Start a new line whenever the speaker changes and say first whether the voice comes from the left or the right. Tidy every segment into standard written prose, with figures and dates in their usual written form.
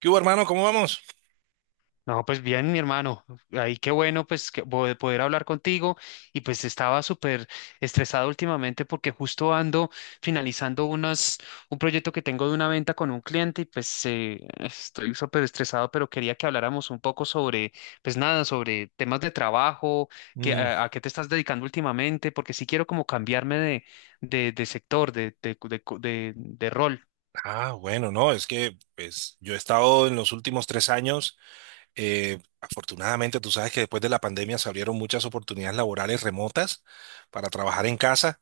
right: ¿Qué hubo, hermano? ¿Cómo vamos?
left: No, pues bien, mi hermano. Ahí qué bueno, pues, que poder hablar contigo. Y pues estaba súper estresado últimamente porque justo ando finalizando unas, un proyecto que tengo de una venta con un cliente y pues estoy súper estresado, pero quería que habláramos un poco sobre, pues nada, sobre temas de trabajo, que,
right: Mm,
left: a qué te estás dedicando últimamente, porque sí quiero como cambiarme de, de sector, de rol.
right: ah, bueno, no, es que pues, yo he estado en los últimos 3 años, afortunadamente tú sabes que después de la pandemia se abrieron muchas oportunidades laborales remotas para trabajar en casa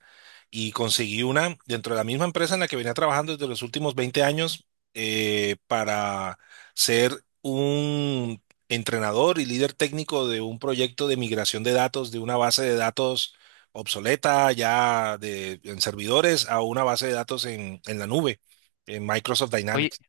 right: y conseguí una dentro de la misma empresa en la que venía trabajando desde los últimos 20 años para ser un entrenador y líder técnico de un proyecto de migración de datos de una base de datos obsoleta en servidores a una base de datos en la nube, en Microsoft
left: Oye.
right: Dynamics.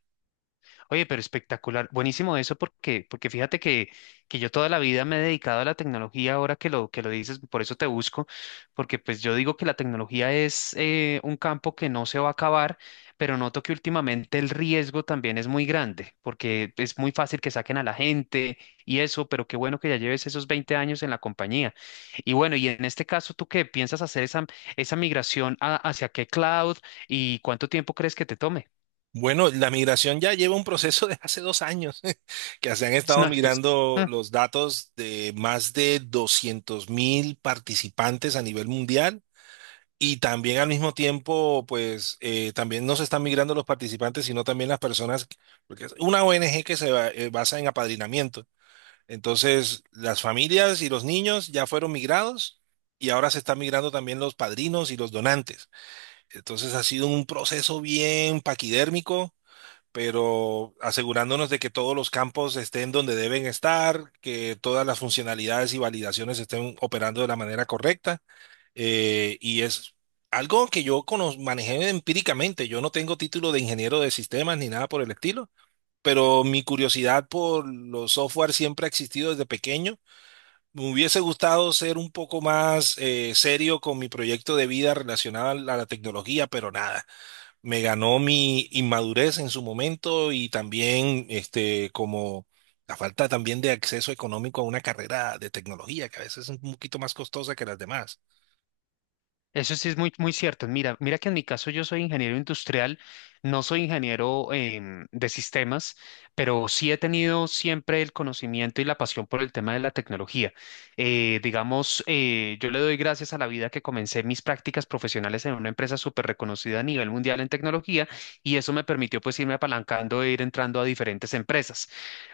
left: Oye, pero espectacular, buenísimo eso porque, porque fíjate que yo toda la vida me he dedicado a la tecnología, ahora que que lo dices, por eso te busco, porque pues yo digo que la tecnología es un campo que no se va a acabar, pero noto que últimamente el riesgo también es muy grande, porque es muy fácil que saquen a la gente y eso, pero qué bueno que ya lleves esos 20 años en la compañía. Y bueno, y en este caso, ¿tú qué piensas hacer esa migración hacia qué cloud y cuánto tiempo crees que te tome?
right: Bueno, la migración ya lleva un proceso de hace 2 años, que se han estado
left: No, pues.
right: migrando los datos de más de 200.000 participantes a nivel mundial. Y también al mismo tiempo, pues también no se están migrando los participantes, sino también las personas, porque es una ONG que basa en apadrinamiento. Entonces, las familias y los niños ya fueron migrados y ahora se están migrando también los padrinos y los donantes. Entonces, ha sido un proceso bien paquidérmico, pero asegurándonos de que todos los campos estén donde deben estar, que todas las funcionalidades y validaciones estén operando de la manera correcta. Y es algo que manejé empíricamente. Yo no tengo título de ingeniero de sistemas ni nada por el estilo, pero mi curiosidad por los software siempre ha existido desde pequeño. Me hubiese gustado ser un poco más serio con mi proyecto de vida relacionado a la tecnología, pero nada, me ganó mi inmadurez en su momento y también este como la falta también de acceso económico a una carrera de tecnología que a veces es un poquito más costosa que las demás.
left: Eso sí es muy, muy cierto. Mira, mira que en mi caso yo soy ingeniero industrial, no soy ingeniero de sistemas, pero sí he tenido siempre el conocimiento y la pasión por el tema de la tecnología. Digamos, yo le doy gracias a la vida que comencé mis prácticas profesionales en una empresa súper reconocida a nivel mundial en tecnología y eso me permitió pues irme apalancando e ir entrando a diferentes empresas.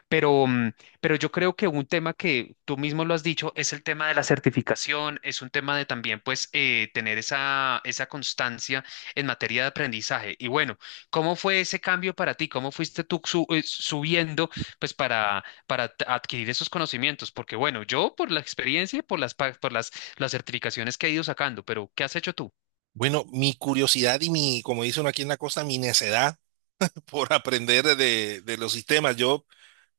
left: Pero, pero yo creo que un tema que tú mismo lo has dicho es el tema de la certificación, es un tema de también pues tener esa constancia en materia de aprendizaje. Y bueno, ¿cómo fue ese cambio para ti? ¿Cómo fuiste tú subiendo pues para, adquirir esos conocimientos? Porque bueno, yo por la experiencia y por las, por las certificaciones que he ido sacando, pero ¿qué has hecho tú?
right: Bueno, mi curiosidad y mi, como dice uno aquí en la costa, mi necedad por aprender de los sistemas. Yo,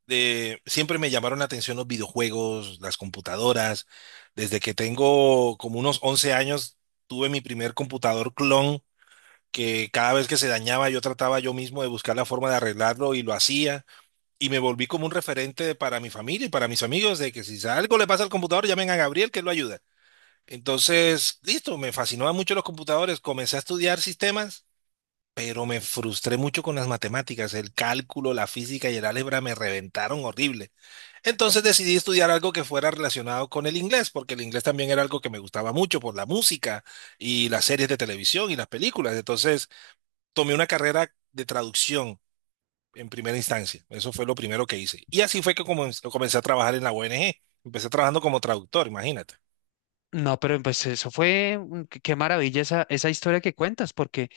right: siempre me llamaron la atención los videojuegos, las computadoras. Desde que tengo como unos 11 años, tuve mi primer computador clon que cada vez que se dañaba yo trataba yo mismo de buscar la forma de arreglarlo y lo hacía y me volví como un referente para mi familia y para mis amigos de que si algo le pasa al computador llamen a Gabriel que él lo ayuda. Entonces, listo, me fascinaban mucho los computadores, comencé a estudiar sistemas, pero me frustré mucho con las matemáticas, el cálculo, la física y el álgebra me reventaron horrible. Entonces decidí estudiar algo que fuera relacionado con el inglés, porque el inglés también era algo que me gustaba mucho por la música y las series de televisión y las películas. Entonces, tomé una carrera de traducción en primera instancia. Eso fue lo primero que hice. Y así fue que comencé a trabajar en la ONG. Empecé trabajando como traductor, imagínate.
left: No, pero pues eso fue, qué qué maravilla esa historia que cuentas, porque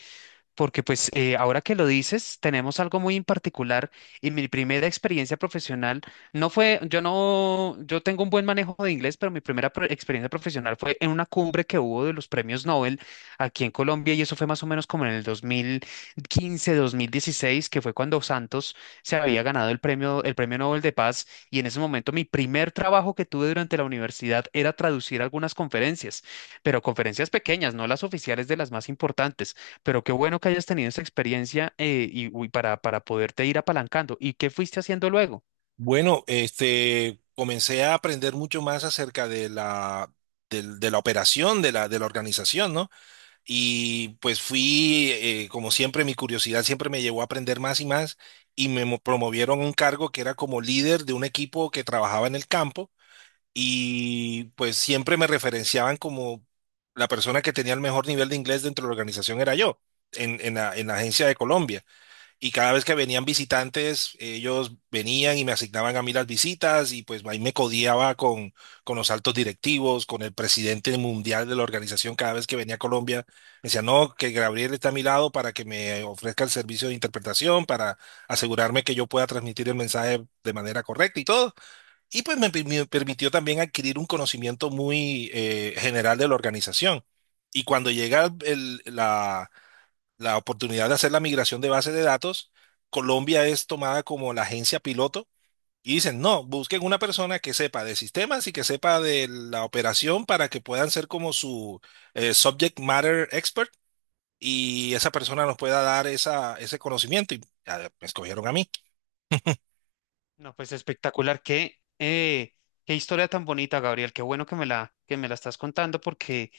left: porque pues ahora que lo dices, tenemos algo muy en particular y mi primera experiencia profesional no fue, yo no, yo tengo un buen manejo de inglés, pero mi primera experiencia profesional fue en una cumbre que hubo de los premios Nobel aquí en Colombia y eso fue más o menos como en el 2015, 2016, que fue cuando Santos se había ganado el premio Nobel de Paz, y en ese momento mi primer trabajo que tuve durante la universidad era traducir algunas conferencias, pero conferencias pequeñas, no las oficiales de las más importantes. Pero qué bueno que hayas tenido esa experiencia y uy, para poderte ir apalancando. ¿Y qué fuiste haciendo luego?
right: Bueno, este, comencé a aprender mucho más acerca de de la operación, de la organización, ¿no? Y pues fui, como siempre, mi curiosidad siempre me llevó a aprender más y más y promovieron a un cargo que era como líder de un equipo que trabajaba en el campo y pues siempre me referenciaban como la persona que tenía el mejor nivel de inglés dentro de la organización era yo, en la agencia de Colombia. Y cada vez que venían visitantes, ellos venían y me asignaban a mí las visitas y pues ahí me codiaba con los altos directivos, con el presidente mundial de la organización cada vez que venía a Colombia. Me decía, no, que Gabriel está a mi lado para que me ofrezca el servicio de interpretación, para asegurarme que yo pueda transmitir el mensaje de manera correcta y todo. Y pues me permitió también adquirir un conocimiento muy general de la organización. Y cuando llega la oportunidad de hacer la migración de bases de datos, Colombia es tomada como la agencia piloto y dicen, no, busquen una persona que sepa de sistemas y que sepa de la operación para que puedan ser como su subject matter expert y esa persona nos pueda dar esa, ese conocimiento. Y ah, me escogieron a mí.
left: No, pues espectacular. Qué, qué historia tan bonita, Gabriel. Qué bueno que me la estás contando, porque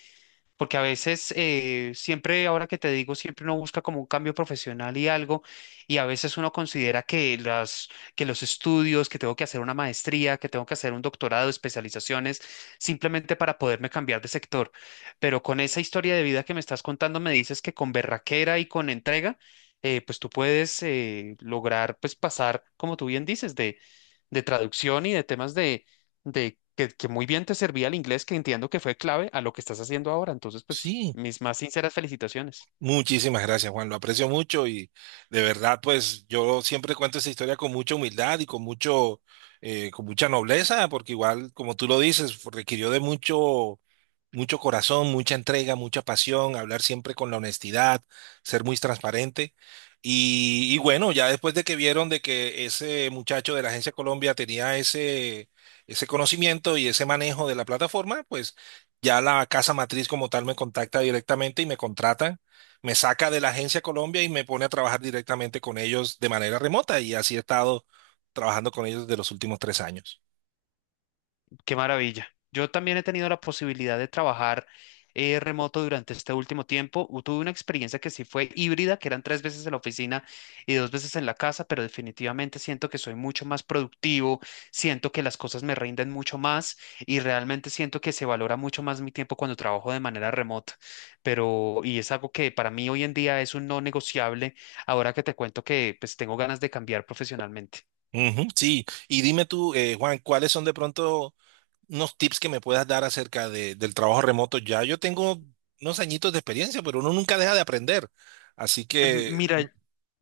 left: porque a veces, siempre, ahora que te digo, siempre uno busca como un cambio profesional y algo, y a veces uno considera que las, que los estudios, que tengo que hacer una maestría, que tengo que hacer un doctorado, especializaciones, simplemente para poderme cambiar de sector. Pero con esa historia de vida que me estás contando, me dices que con berraquera y con entrega, pues tú puedes lograr, pues pasar, como tú bien dices, de traducción y de temas de que muy bien te servía el inglés, que entiendo que fue clave a lo que estás haciendo ahora. Entonces, pues,
right: Sí.
left: mis más sinceras felicitaciones.
right: Muchísimas gracias, Juan. Lo aprecio mucho y de verdad, pues yo siempre cuento esa historia con mucha humildad y con mucho, con mucha nobleza, porque igual, como tú lo dices, requirió de mucho, mucho corazón, mucha entrega, mucha pasión, hablar siempre con la honestidad, ser muy transparente. Y bueno, ya después de que vieron de que ese muchacho de la Agencia Colombia tenía ese, ese conocimiento y ese manejo de la plataforma, pues ya la casa matriz como tal me contacta directamente y me contratan, me saca de la Agencia Colombia y me pone a trabajar directamente con ellos de manera remota. Y así he estado trabajando con ellos desde los últimos tres años.
left: Qué maravilla. Yo también he tenido la posibilidad de trabajar remoto durante este último tiempo. Tuve una experiencia que sí fue híbrida, que eran tres veces en la oficina y dos veces en la casa, pero definitivamente siento que soy mucho más productivo, siento que las cosas me rinden mucho más y realmente siento que se valora mucho más mi tiempo cuando trabajo de manera remota. Pero, y es algo que para mí hoy en día es un no negociable, ahora que te cuento que pues tengo ganas de cambiar profesionalmente.
right: Ujú, sí, y dime tú, Juan, ¿cuáles son de pronto unos tips que me puedas dar acerca del trabajo remoto? Ya yo tengo unos añitos de experiencia, pero uno nunca deja de aprender. Así que...
left: Mira.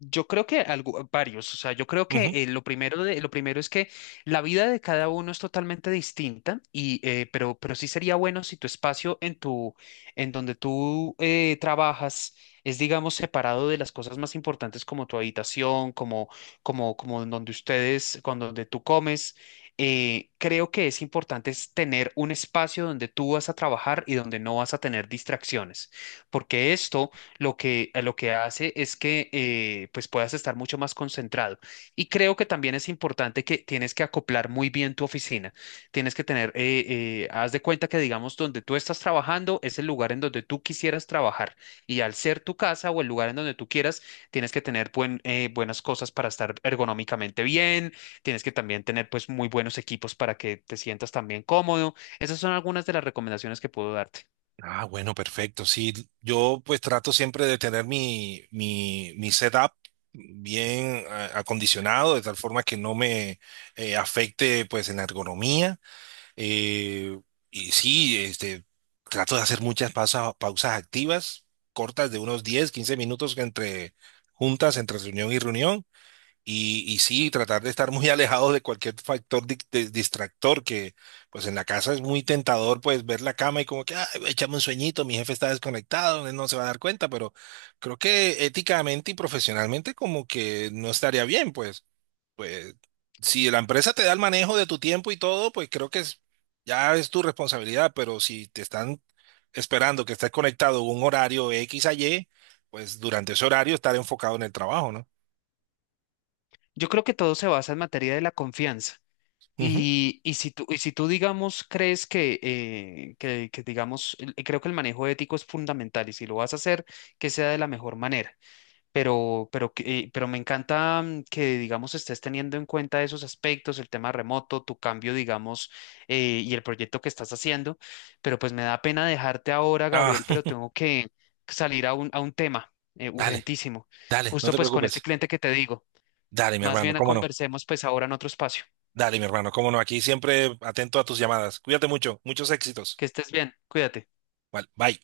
left: Yo creo que varios, o sea, yo creo que
right: Ujú.
left: lo primero lo primero es que la vida de cada uno es totalmente distinta y pero sí sería bueno si tu espacio en tu en donde tú trabajas es digamos separado de las cosas más importantes como tu habitación, como como en donde ustedes, con donde tú comes. Eh, creo que es importante es tener un espacio donde tú vas a trabajar y donde no vas a tener distracciones, porque esto lo que, a lo que hace es que pues puedas estar mucho más concentrado. Y creo que también es importante que tienes que acoplar muy bien tu oficina. Tienes que tener, haz de cuenta que digamos donde tú estás trabajando es el lugar en donde tú quisieras trabajar. Y al ser tu casa o el lugar en donde tú quieras, tienes que tener buenas cosas para estar ergonómicamente bien. Tienes que también tener pues muy buenos equipos para que te sientas también cómodo. Esas son algunas de las recomendaciones que puedo darte.
right: Ah, bueno, perfecto. Sí, yo pues trato siempre de tener mi setup bien acondicionado, de tal forma que no me afecte pues en la ergonomía. Eh, y sí, este, trato de hacer muchas pausas activas, cortas de unos 10-15 minutos entre juntas, entre reunión y reunión. Y sí, tratar de estar muy alejados de cualquier factor distractor, que pues en la casa es muy tentador, pues ver la cama y como que, ay, échame un sueñito, mi jefe está desconectado, él no se va a dar cuenta, pero creo que éticamente y profesionalmente como que no estaría bien, pues, pues si la empresa te da el manejo de tu tiempo y todo, pues creo que ya es tu responsabilidad, pero si te están esperando que estés conectado a un horario X a Y, pues durante ese horario estar enfocado en el trabajo, ¿no?
left: Yo creo que todo se basa en materia de la confianza.
right: Ujú.
left: Y, y si tú, digamos, crees que, digamos, creo que el manejo ético es fundamental y si lo vas a hacer, que sea de la mejor manera. Pero, pero me encanta que, digamos, estés teniendo en cuenta esos aspectos, el tema remoto, tu cambio, digamos, y el proyecto que estás haciendo. Pero pues me da pena dejarte ahora, Gabriel,
right: Ah.
left: pero tengo que salir a un tema
right: Dale,
left: urgentísimo,
right: dale, no
left: justo
right: te
left: pues con este
right: preocupes.
left: cliente que te digo.
right: Dale, mi
left: Más
right: hermano,
left: bien
right: cómo no.
left: conversemos pues ahora en otro espacio.
right: Dale, mi hermano, cómo no. Aquí siempre atento a tus llamadas. Cuídate mucho, muchos éxitos.
left: Que estés bien, cuídate.
right: Vale, bye.